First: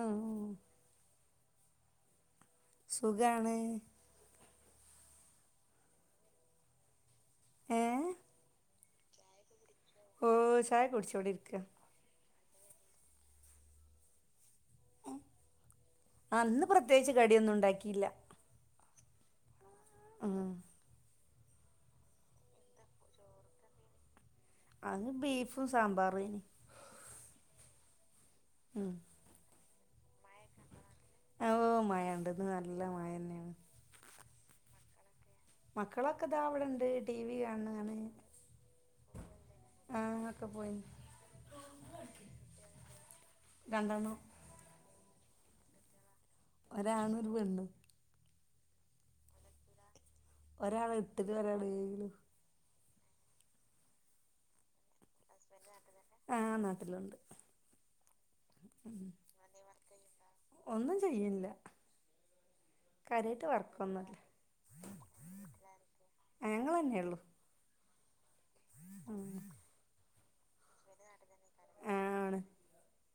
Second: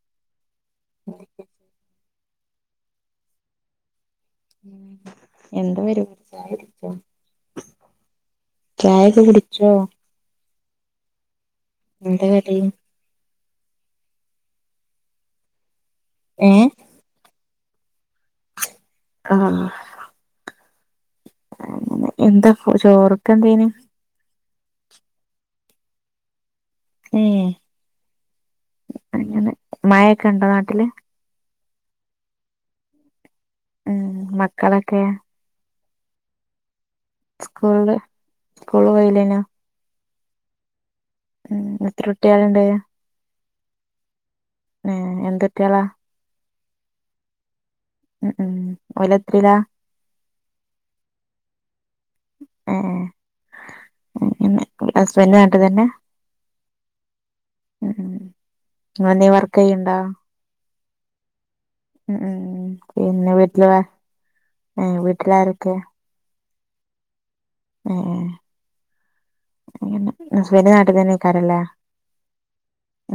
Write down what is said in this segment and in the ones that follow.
ആഹ് സുഖാണ് എന്ത് വരു ചായടുക്കാ ഏ ചായൊക്കെ കുടിച്ചോ ഓഹ് ചായെക്കെ കുടിച്ച് വിടിരിക്കാ എന്താ കടി ആഹ് അന്ന് ഏഹ് പ്രത്യേകിച്ച് കടിയൊന്നുണ്ടാക്കിയില്ല ആഹ് ആഹ് അങ്ങനെ എന്താ ചോറൊക്കെന്തേനു അത് ഉം ഉം മഴൊക്കെ ഉണ്ടോ നാട്ടില് ഓഹ് മഴ ഉണ്ട് ഇന്ന് നല്ല മഴന്നെയാണ് ഉം മക്കളൊക്കെ മക്കളൊക്കെ ഇതാവിടെണ്ട് സ്കൂള്‌ല് സ്കൂ ആഹ് അക്കെ പോയി ഉം എത്ര കുട്ട്യേല്ണ്ട് രണ്ടെണ്ണം എഹ് എന്തുട്ട്യെളാ ഒരാണും ഒരു പെണ്ണും ഉം ഒലെത്രിലാ ഒരാള് എട്ടിലും ഒരാള് ഏഴിലും ഏഫ് പിന്നെ ഹസ്ബൻഡ് നാട്ടിലെന്നെ ആഹ് നാട്ടില്ണ്ട് ഉം ഉം ഒനെന്തെ വർക്ക് ചെയ്യണ്ടാ ഒന്നും ചെയ്യിണ്ല്ല ഉം പിന്നെ വീട്ടില് വെ വർക്കൊന്നുമില്ല ഏഹ് വീട്ടിലാരൊക്കെ ഞങ്ങളെന്നെയുള്ളു ഏഹ് ങ്ങനെ നുസൈബ നാട്ടിൽ തന്നെ തരില്ല ആണ്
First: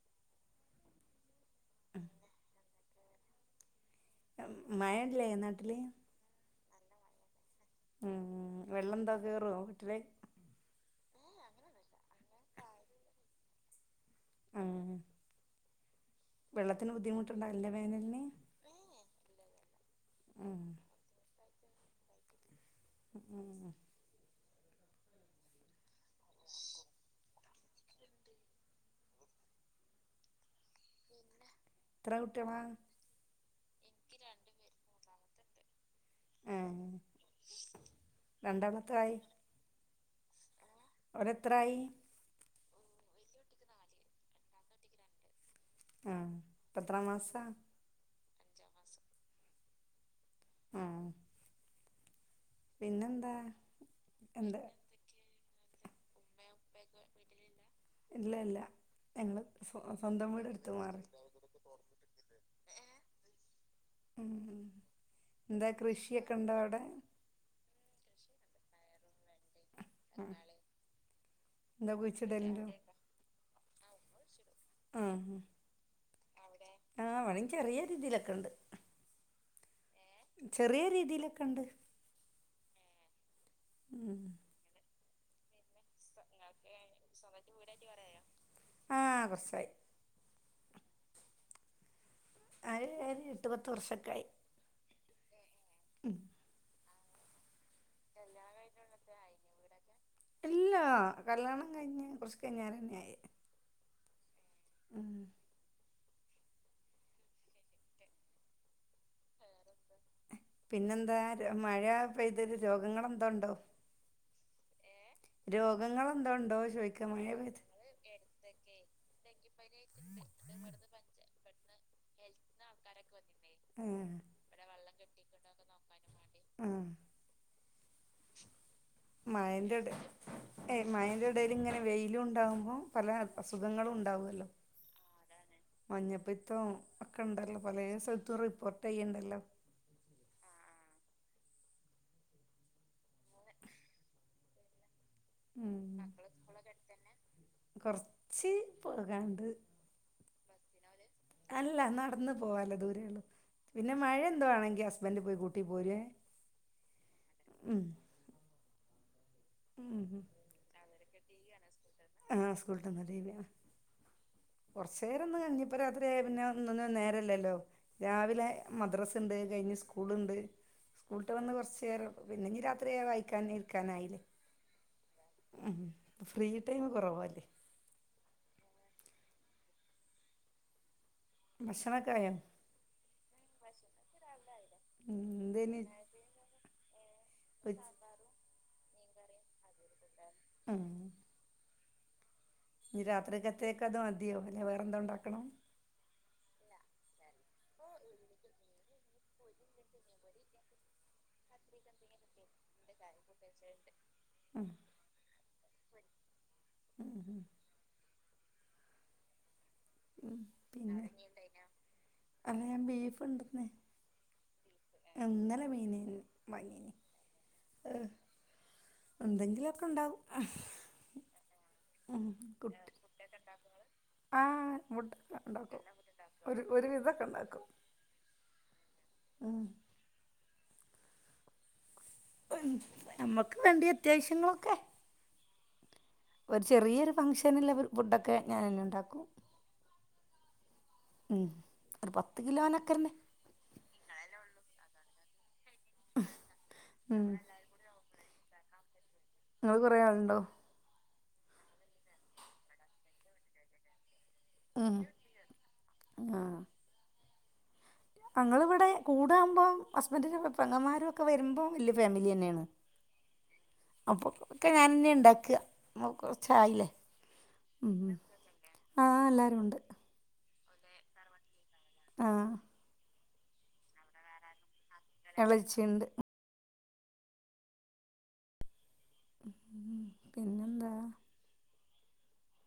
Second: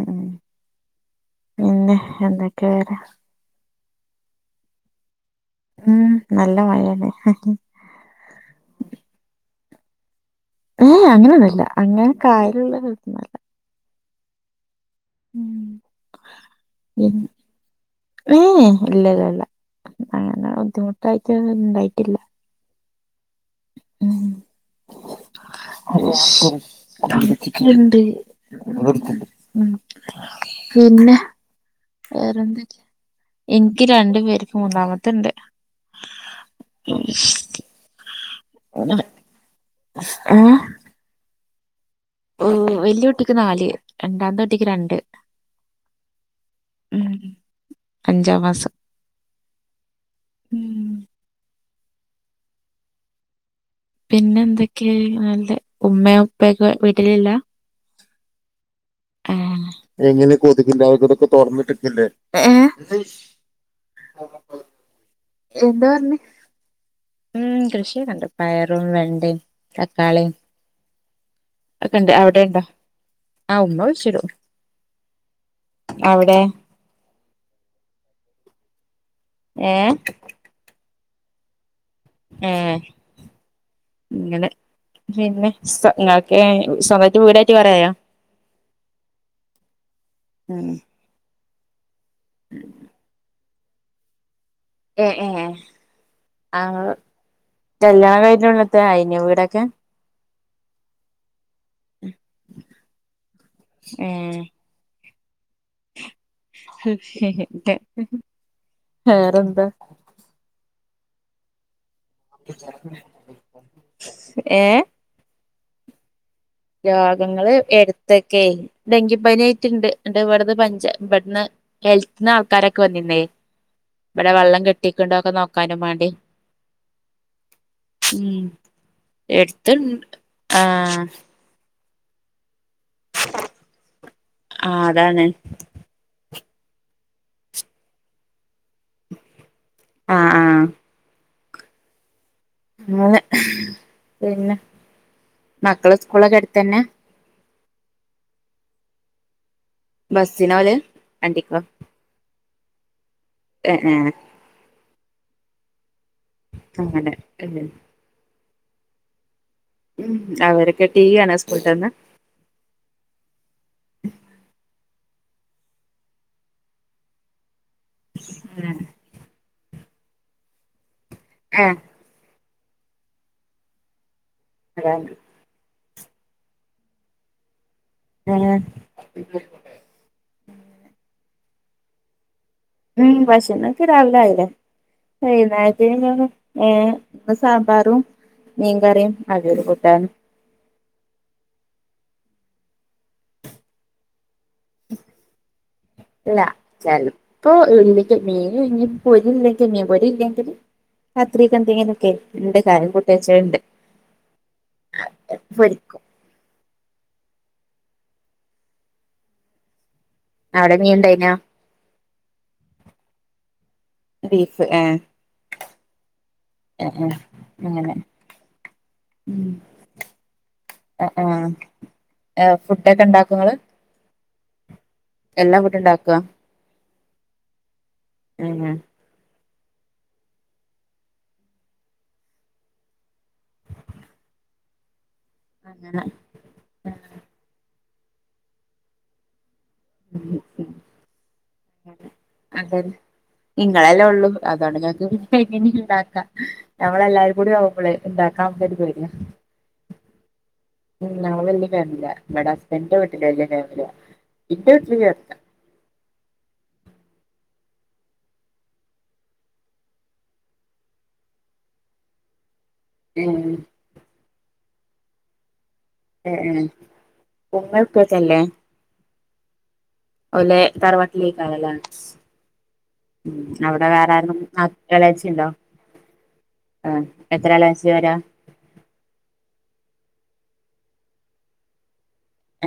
ഉം പിന്നെ എന്ത കേറെ മഴ ഇല്ലേ നട്ടില് മഴാണ് ഹ്ഹ് ഉം വെള്ളന്താ കേറോ ട്ടില് ഏഹ് അങ്ങനെന്നുല്ല അങ്ങനെ കാര്യള്ളത്തന്നല്ല ആഹ് ഉം വെള്ളത്തിന് ബുദ്ധിമുട്ടുണ്ട അല്ല വേനലിന് ഏ ഇല്ല ഇല്ല ഇല്ല അങ്ങനെ ഉം ബുദ്ധിമുട്ടായിട്ട് ഇണ്ടായിട്ടില്ല ഉം അ [unintelligible] ക്ക്ണ്ട് ഉം പിന്നെ എത്ര കുട്ടികളാ വേറെന്തെ എനിക്ക് രണ്ടു പേര് മൂന്നാമത്തണ്ട് ഉം രണ്ടാമത്തായി ഏഹ് എത്രായി വലിയകുട്ടിക്ക് നാല് രണ്ടാത്തെ കുട്ടിക്ക് രണ്ട് ആഹ് എത്രാം ഉം മാസാ അഞ്ചാം മാസം ഉം ആഹ് പിന്നെന്താ പിന്നെ എന്താ എന്തൊക്കെയെ നല്ലത് ഉമ്മയോ ഉപ്പയൊക്കെ വീട്ടിലില്ല ഇല്ല ഇല്ല ഞങ്ങള് ഏഹ് സ്വ സ്വന്തം എങ്ങനെ വീടെടുത്ത് മാറി കൊതുകില്ലാതിരിക്ക ഇതൊക്കെ തോറന്നിട്ടിക്കില്ലേ ഏഹ് ഉം ഉം എന്താ പറഞ്ഞ കൃഷിയൊക്കെ ഉണ്ടോ അവിടെ ഉം കി കൃഷിക്കെണ്ട് പയറും വെണ്ടയും. ഉം തക്കാളീം എന്താ ഒക്കെണ്ട് അവിടെുണ്ടോ കുഴിച്ചിടലുണ്ടോ ആ ഉമ്മ കു കുഴിച്ചിടും. ആഹ് അവിടെ ആ ഇവിടിം ചെറിയ രീതിയിലൊക്കെ ഉണ്ട് ഏഹ് എതിലൊക്കെ ഉണ്ട് ഏ ഉം ഇങ്ങനെ പിന്നെ സൊ ങ്ങൾക്ക് സൊ വീടായിട്ട് കൊറേയായോ? ആ കുറച്ചായി ഉം അത് എട്ടു പത്ത് വർഷക്കായി ഏ ഏ ആഹ് കല്യാണം കഴിച്ച ഉടനെ തന്നെ അയിനൊ വീടൊക്കെ ഇല്ല കല്യാണം കഴിഞ്ഞ കുറച്ച് കഴിഞ്ഞരെന്നെ ആയത് ഏഹ് [unintelligible] വേറെന്താ പിന്നെന്താ രോ മഴ പെയ്തല് രോഗങ്ങെന്തോ ഉണ്ടോ ഏഹ് രോഗങ്ങളും രോഗങ്ങള് എടുത്തക്കെ ഡെങ്കിപ്പനി ആയിട്ടുണ്ട് എ ഇവിടുന്ന് പഞ്ച ഇവിടുന്ന് ഹെൽത്തിന്ന് ആൾക്കാരൊക്കെ വന്നിന്നേ ഇവിടെ വെള്ളം കെട്ടിക്കുണ്ടോ ഒക്കെ നോക്കാനും വേണ്ടി ആഹ് ഉം മയന്റെ ഇട എടുത്തുണ്ട് ഏ ആഹ് മയന്റെ ഇടൽ ഇങ്ങനെ വെയിലും ഉണ്ടാവുമ്പോ പല അസുഖങ്ങളും ഉണ്ടാവല്ലോ ആഹ് അതാണ് മഞ്ഞപ്പി തോം ഒക്കെ ഉണ്ടല്ലോ പല സ്ഥലത്തും റിപ്പോർട്ട് ചെയ്യ്ണ്ടല്ലോ ആഹ് ആഹ് അങ്ങനെ പിന്നെ മക്കള് സ്കൂളൊക്കെ എടുത്ത തന്നെ അടുത്തന്നെ കൊറച്ച് പോകാണ്ട് ബസിനാ പോവല് അല്ല നടന്ന പോവാല ദൂരെയള്ള ഏഹ് പിന്നെ ഏഹ് മഴ എന്തുവാേണെങ്കി വണ്ടി പോയി കൂട്ടി പോരെ അങ്ങനെ അല്ല ഉം അവരൊക്കെ ടീ വി കാണാ സ്കൂളട്ടന്ന് ആഹ് സ്കൂൾട്ടന്ന് ടി വി കാണുവാ കുറച്ചു നേേരം ഒന്ന് കഴിഞ്ഞപ്പ രാത്രിയ പിന്നെ ഒന്നൊന്നും നേരല്ലല്ലോ രാവിലെ മദ്രാസ ഉണ്ട് കഴിഞ്ഞ് സ്കൂളുണ്ട് സ്കൂളട്ട വന്ന് ഏഹ് കുറച്ച നേേര പിന്നെ ഇനി രാത്രിയ വായിക്കാൻ ഇരിക്കാനായില്ലേ രണ്ട് ഉ ഫ്രീ ടൈം കുറവല്ലേ ഉം മക്ഷണ ചായോ [unintelligible] ഉം പക്ഷേന്നൊക്കക്ക് രാവിലെ ഉം എന്തേനി ആയില്ലേൈകുന്നഞ്ഞ ഏ സാമ്പാറും മീൻകറിയും ആിയ ഒരു കൂട്ടാണ് ആഹ ഇനി രാത്രിക്കത്തക്കെ അത് മതിയോ പിന്നെവേറെന്താ ഉണ്ടാക്കണം. ഇപ്പൊ ഇല്ലെങ്ക മീൻ ഇനി പോരി ഇല്ലെങ്കിൽ നീൻ പോരി ഇല്ലെങ്കില്.. രാത്രിക്ക് എന്തെങ്കിലും ഒക്കെ ഉണ്ട് കായം കൂട്ടിവെച്ചത് ഉണ്ട്. ഉം [unintelligible] പൊരി ക്കും ഉം ഉ [unintelligible] ഉം അവിടെ നീ പിന്നെ ഉണ്ടൈനോ അല്ല ഞാൻ ബീഫ് ഇണ്ടന്നെ. അത ന്നല്ലെ മീന ഭങ്ങീന് ഏ ഉ ആഹ ആഹ അഫുഡ് ഒക്കെ ഇണ്ടാക്കങ്ങള്. ആഹ മുട്ടക്ക ഉണ്ടാക്കും ഒരു ഒരുവിധൊക്കെ ഉണ്ടാക്കും ഉം [unintelligible] ഉം നമ്മക്ക് വേണ്ടി അത്യാവശ്യങ്ങളൊക്കെ അങ്ങനെ ഒരു ചെറിയൊരു ഫംഷ നിലെ ഫുഡൊക്കെ ഞാൻന്നെ ഉണ്ടാക്കും. ഉ ഉ [unintelligible] ഉം ഒരു പത്ത് കിലോനൊക്കെ അതെല്ലെ തന്നെ നിങ്ങളെല്ലേ ഉള്ളു അതാണ് ഞക്ക് ഇനി ഇണ്ടാക്കാം ഉം ഞമ്മളെല്ലാരും കൂടിുമ്പള ഇണ്ടാക്കാൻ പേടിയാ [inaudible] നിങ്ങള്ൾ കൊറെേ ആളുണ്ടോ? ഉ് ഞങ്ങൾ വലിയഫാമിലിയ ഇവിടെ ഹസ്ബൻഡന്റെ വീട്ടില് വലിയ ഫേമിലിയാ. ഇട്ടേ ഉം ഫ്രീ അത്ത ങ്ങൾ ഇവിടെ കൂടകുമ്പോം ഹസ്ബൻഡ പ അങ്ങമാരും ഒക്കെ വരുമ്പോ വലയ ഫാമിലി തന്നെയാണ്. ഉം അപ്പൊ ഒക്കെ ഞാൻ തന്നെ ഉണ്ടാക്കുക. എഏ കുറച്ചായില്ലേ ഉമ്മ ഉപ്പക്കല്ലേ. ണ്ട് [unintelligible] ലെ തറവാട്ടിലേക്ക്യലാണ് ആഹ ഉം അവിടെ വേറെ... എളിച്ചുണ്ട് ആഹ എത്രളാച്ചിയാരാ. പിന്നെന്താ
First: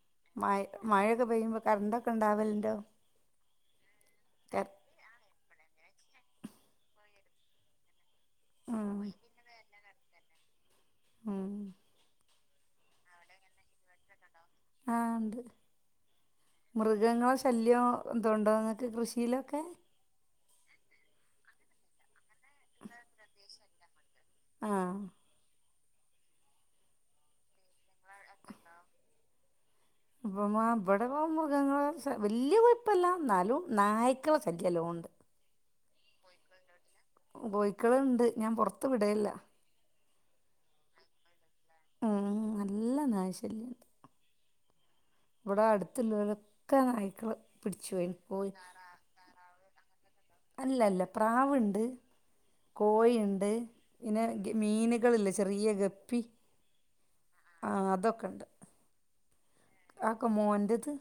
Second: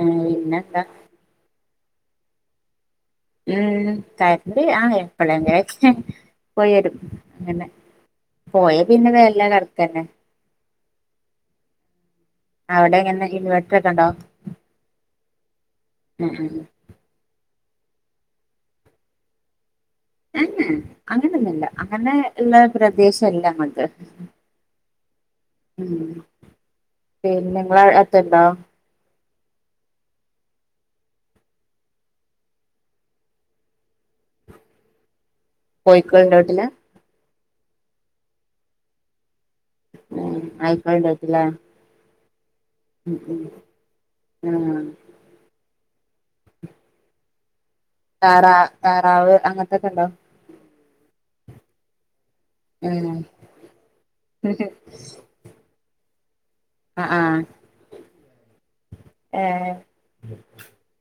ഏഹ് മഴ പിന്നെന്താ മഴയൊക്കെ പെയ്യുമ്പോ കറണ്ട്ൊക്കെ ഇണ്ടാവലണ്ടോ? ഉം കറണ്ട് ആ എപ്പോഴെങ്കിലുമൊക്കെ പോയി വരും അങ്ങനെ പോയ ഉം പിന്നെ വെരല് കണക്കന്നെ. ഉം അവിടെ എങ്ങനെ ഇൻവേർട്ടർ ഒക്കെ ഉണ്ടോ ആഹ ഉണ്ട് ഉം മൃഗങ്ങളെ ശല്യോ എതുണ്ടോ ങ്ങൾക്ക്. കൃഷിയിലൊക്കെ അങ്ങനൊന്നുല്ല അങ്ങനെ എല്ലാ പ്രദേശോ ഇല്ലമ്മക്ക് ആഹ് ഉം പിന്നെ ഇങ്ങളാത്തെ ഇണ്ടോ. അപ്പ മ് ഇവിടെ മൃഗങ്ങള് ശൽ വല്ല്യ കുഴപ്പയില്ല എന്നാലും നായ്ക്കള ശല്യല്ലോണ്ണ്ണ്ട് [unintelligible] കോയിക്കളുണ്ടോ വീട്ടില് കോയ്ക്കളുണ്ട് ഞാൻ പുറത്തുവിടലില്ല. ഉം നായ്ക്കളുണ്ടായിരിക്കും ല്ലേ ഉം നല്ല നായിശല്യുണ്ട് ആഹ് ഇവിടെ അടുത്ത് ടുത്ത്ള്ളോലൊക്കെ നായ്ക്കള് പിടിച്ചു പോയി താറ പോയി തറാവ് അങ്ങനത്തക്കെ ഉണ്ടോ? അല്ല അല്ല പ്രാവുണ്ട് ഉം കോഴിയിണ്ട് പിന്നെ ഗ് മീനുകളില്ലേ ചെറിയ ഗപ്പി ആഹ് ആഹ് ആഹ് അതൊക്കെണ്ട്. ഏഹ് ആക്ക മോന്റത്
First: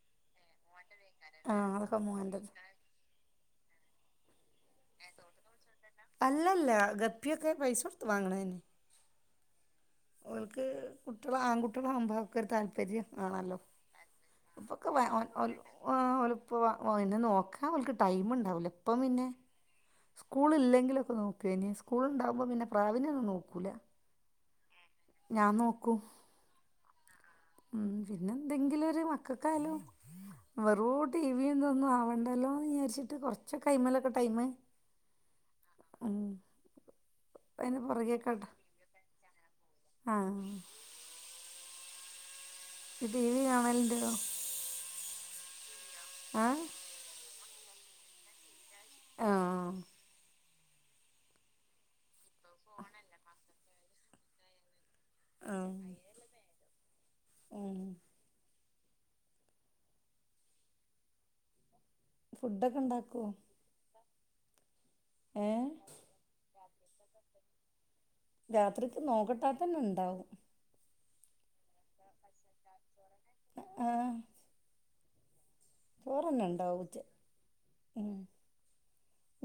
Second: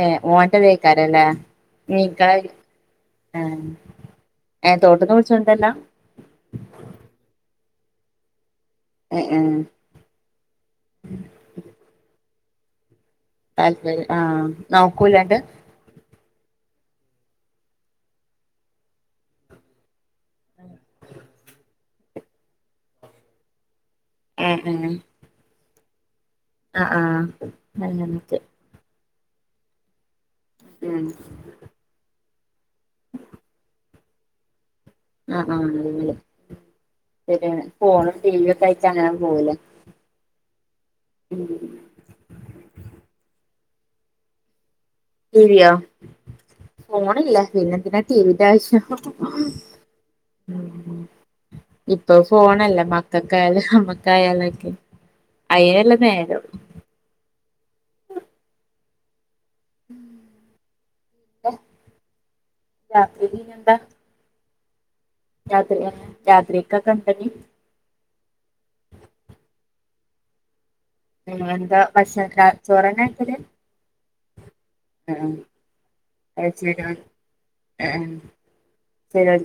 ഏ മോന്റ് ഇതെക്കാരംല്ലേ ആഹ് അതൊക്കെ മീക്കള മോൻ്റത് ആ എ തോട്ട്ന്ന് പിടിച്ചോണ്ട് വെരലാ അല്ലല്ല ഗപ്പിയൊക്കെ പൈസ കൊടുത്ത് വാങ്ങണെതന്നെയാ എ ഏ ഒക്കെ ഒരു താല്പര്യം ആണല്ലോ താല്പര്യം ആഹ് അപ്പൊക്കെ ഓൻ നോക്കൂലാണ്ട് ഒ ഓൽ ഓലുപ്പ വാങ്ങ് ഓ അയിനെ നോക്കാൻ ഓല്ക്ക് ടൈം ഉണ്ടാവൂല ഇപ്പ പിന്നെ സ്കൂളില്ലെങ്കിലൊക്കെ നോക്കേനി സ്കൂളുണ്ടാവുമ്പോ പിന്നെ പ്രാവിനെ ഒന്നും നോക്കൂല. ആ ആഹ് ആ നോക്കും ആഹ് ഉം പിന്നെ അങ്ങനൊക്കെ എന്തെങ്കിലു ഒരു മക്കക്കായാലും വെറും ഉം ടീവിയും ഇതൊന്നും ആവണ്ട മതിയല്ലോന്ന് വിചാരിച്ചിട്ട് കുറച്ചൊക്കെ അയ്മിലൊക്കെ ടൈമ് ആ ആഹ് അല്ലെ ഉം ശരിയാണ് അതിന് ഫോണും ടിവിയൊഒക്കെ ആയിട്ട് അങ്ങിനെ പോവൂലേ? ആഹ് ഇന്നിട്ട് ടിവി കാണലുണ്ടോ ടിവിയോ? ആ ഫോണില്ലേ പിന്നെന്തിനാ ടി വിന്റെ ആവശ്യം? ആ ഇപ്പൊ ഫോണല്ലേ മക്കക്കായാലും. നമ്മക്കായാലൊക്കെ ആ അയ്നല്ലേ നേരം. ഉം പിന്നെ ഫുഡൊക്കെ രാത്രി ഉണ്ടാക്കുവോ പിന്നെന്താ? ഏ രാത്രി [unintelligible] രാത്രിക്കൊക്കെ എന്താടി? രാത്രിക്ക് നോക്കട്ടാ അതന്നെ ഇണ്ടാവും. ഉം എന്താ ഭക്ഷണാക്കെ ചോറന്നെയാ ആഹ് ആ അത് ശരി ആ ഉച്ച ആഹ് ഉം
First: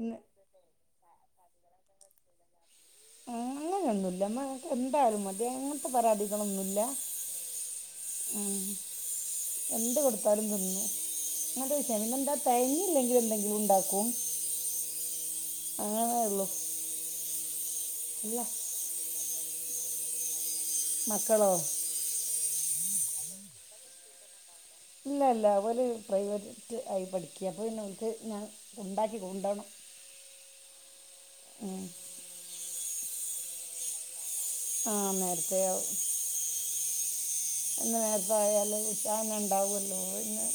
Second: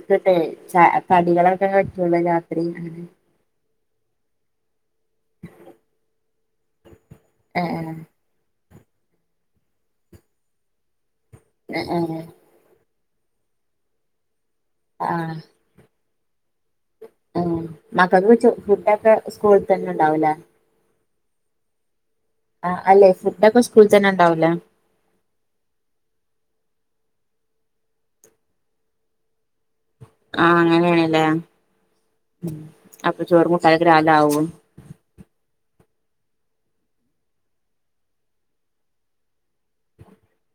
ഇന്ന് ച കടികളൊക്കെ പറ്റുള്ളൂ രാത്രി അങ്ങനെ അങ്ങനെയൊന്നുല്ല. [unintelligible] എന്തായാലും മതി അങ്ങനത്തെ പരാതികളൊന്നുല്ല ഏഹ് ഉം എന്ത് കൊടുത്താലും തിന്നും അങ്ങനത്തെ വിഷയം പിന്നെ ഏഹ് എന്താ തെകഞ്ഞി ഇല്ലെങ്കിലെന്തെങ്കിലും ഉണ്ടാക്കും ആഹ് അങ്ങനയേ ഇള്ളൂ. ആഹ് മക്കക്ക് ചോ ഫുഡ് ഒക്കെ സ്കൂളിൽ തന്നെ ഉണ്ടാവൂലേ? മക്കളോ? ആ അല്ലെ ഫുഡ്ഒക്കെ സ്കൂളിൽ തന്നെ ഉണ്ടാവൂലേ? ഇല്ല ഇല്ല ഒലെ പ്രൈവറ്റ് ആയി പഠിക്ക. അപ്പൊ പിന്നെഓല്ക്ക് ഞാൻ ഉണ്ടാക്കി കൊണ്ടോണം. ആഹ് അങ്ങനെയാണ്ല്ലേ. ഉം ഉം അപ്പൊ ചോറ് കൂട്ടാനോക്കെ രാവിലെ ആവും. ആ നേരത്തെ ആവും അ നേരത്തെ ആയല് ഉച്ചാന്ന ഉണ്ടാവല്ലോ ഇന്ന്.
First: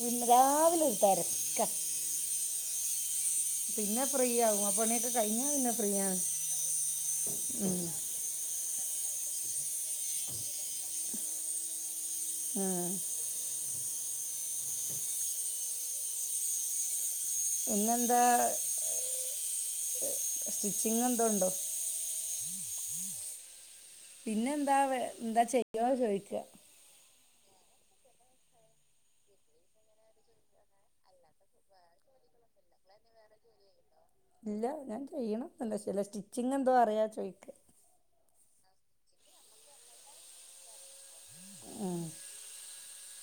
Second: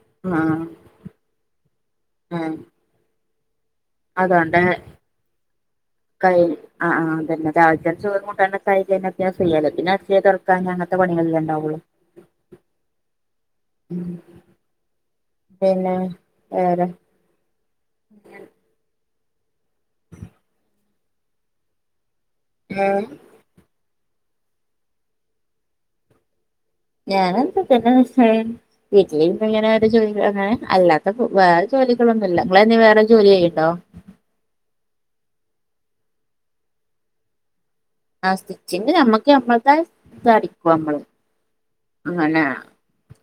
പിന്നെ ആഹ് രാവിലെ ഒര് തെരക്ക. പിന്നെ ഫ്രീ ആവും അപ്പണീക്കെ കഴിഞ്ഞ പിന്നെ ഫ്രീ ആണ് കഴിയും ആ അ അതന്നെ രാവിലെ ഉം. തന്നെ ചോറും കൂടാനൊ കൈഞ് കഴിഞാ പിന്നെ ഞാൻ ഫ്രീ അല്ലെ പിന്നെ അടിച്ചൊരി തുടച്ചു പിന്നെ അങ്ങനത്തെ പണികളല്ലേ ഉണ്ടാവുള്ളു. ആഹ് പിന്നെ വേറെ പിന്നെന്താ സ്റ്റിച്ചിങ് എന്തോ ഉണ്ടോ ആ പിന്നെ എന്താ എന്താ ചെയ്യോന്ന് ചോദിക്ക ഞാനെന്താ തന്നെ [unintelligible] [unintelligible] ഇങ്ങനെ ജോലി അങ്ങനെ അല്ലാതപ്പോ വേറെ ജോലി [unintelligible] ഇല്ല വേറെ ജോലി ചെയ്യടോ ഇല്ല ഞാൻ ചെയ്യണം എല്ല [unintelligible] സ്റ്റിച്ചിങ് എന്തോ അറിയാ ചോയ്ക്ക് ആ സ്റ്റിച്ചിങ് നമ്മക്ക് നമ്മളെതായിട്ട് അടിക്കും നമ്മള് ഉം. അങ്ങനെയാ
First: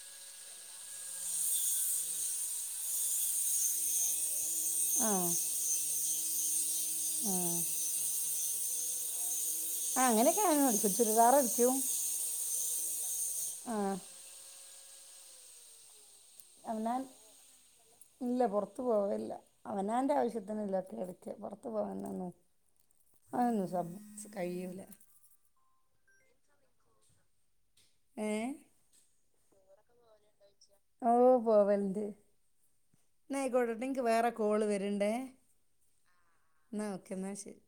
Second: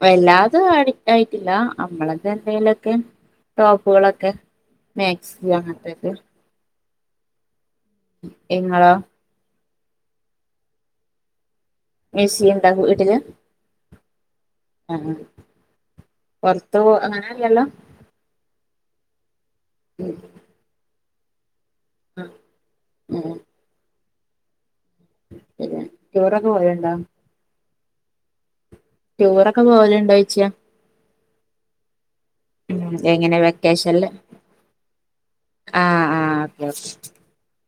വല്ലാതും അടിക്കായിട്ടില്ല നമ്മളൊക്കെ എന്തെലൊക്കെ ടോപ്പുകളൊക്കെ ആ മേക്സി അങ്ങനെത്തേക്കേ ആ എങ്ങളാ അങ്ങനൊക്കെനു ടിക്കു ചുരിദാർ എടി മേസി എന്താ വൂട്ടില് ആ ആ ആ അവനാൻ ഇല്ല പുറത്തുപോവല്ല അവനോന്റെ ഉം ആവശ്യത്തിന് ഇല്ലാ പുറത്ത് പോവാൻ അങ്ങു ഉം കഴില ശരിയാണ് ചോറൊക്കെ പോയുണ്ടാ ഏ ട്യൂറോക്കെ പോവലുണ്ടോ ച്ചിയാ ഓ പോവലുണ്ട്. ഉം എങ്ങനെ ന്നായ്ക്കോട്ട എക്ക് വെക്കേഷനില് വേറെ കോള് വരണ്ടോ ആ ആ ഓക്കെ എന്ന ഓക്കെ എന്നാ ശരി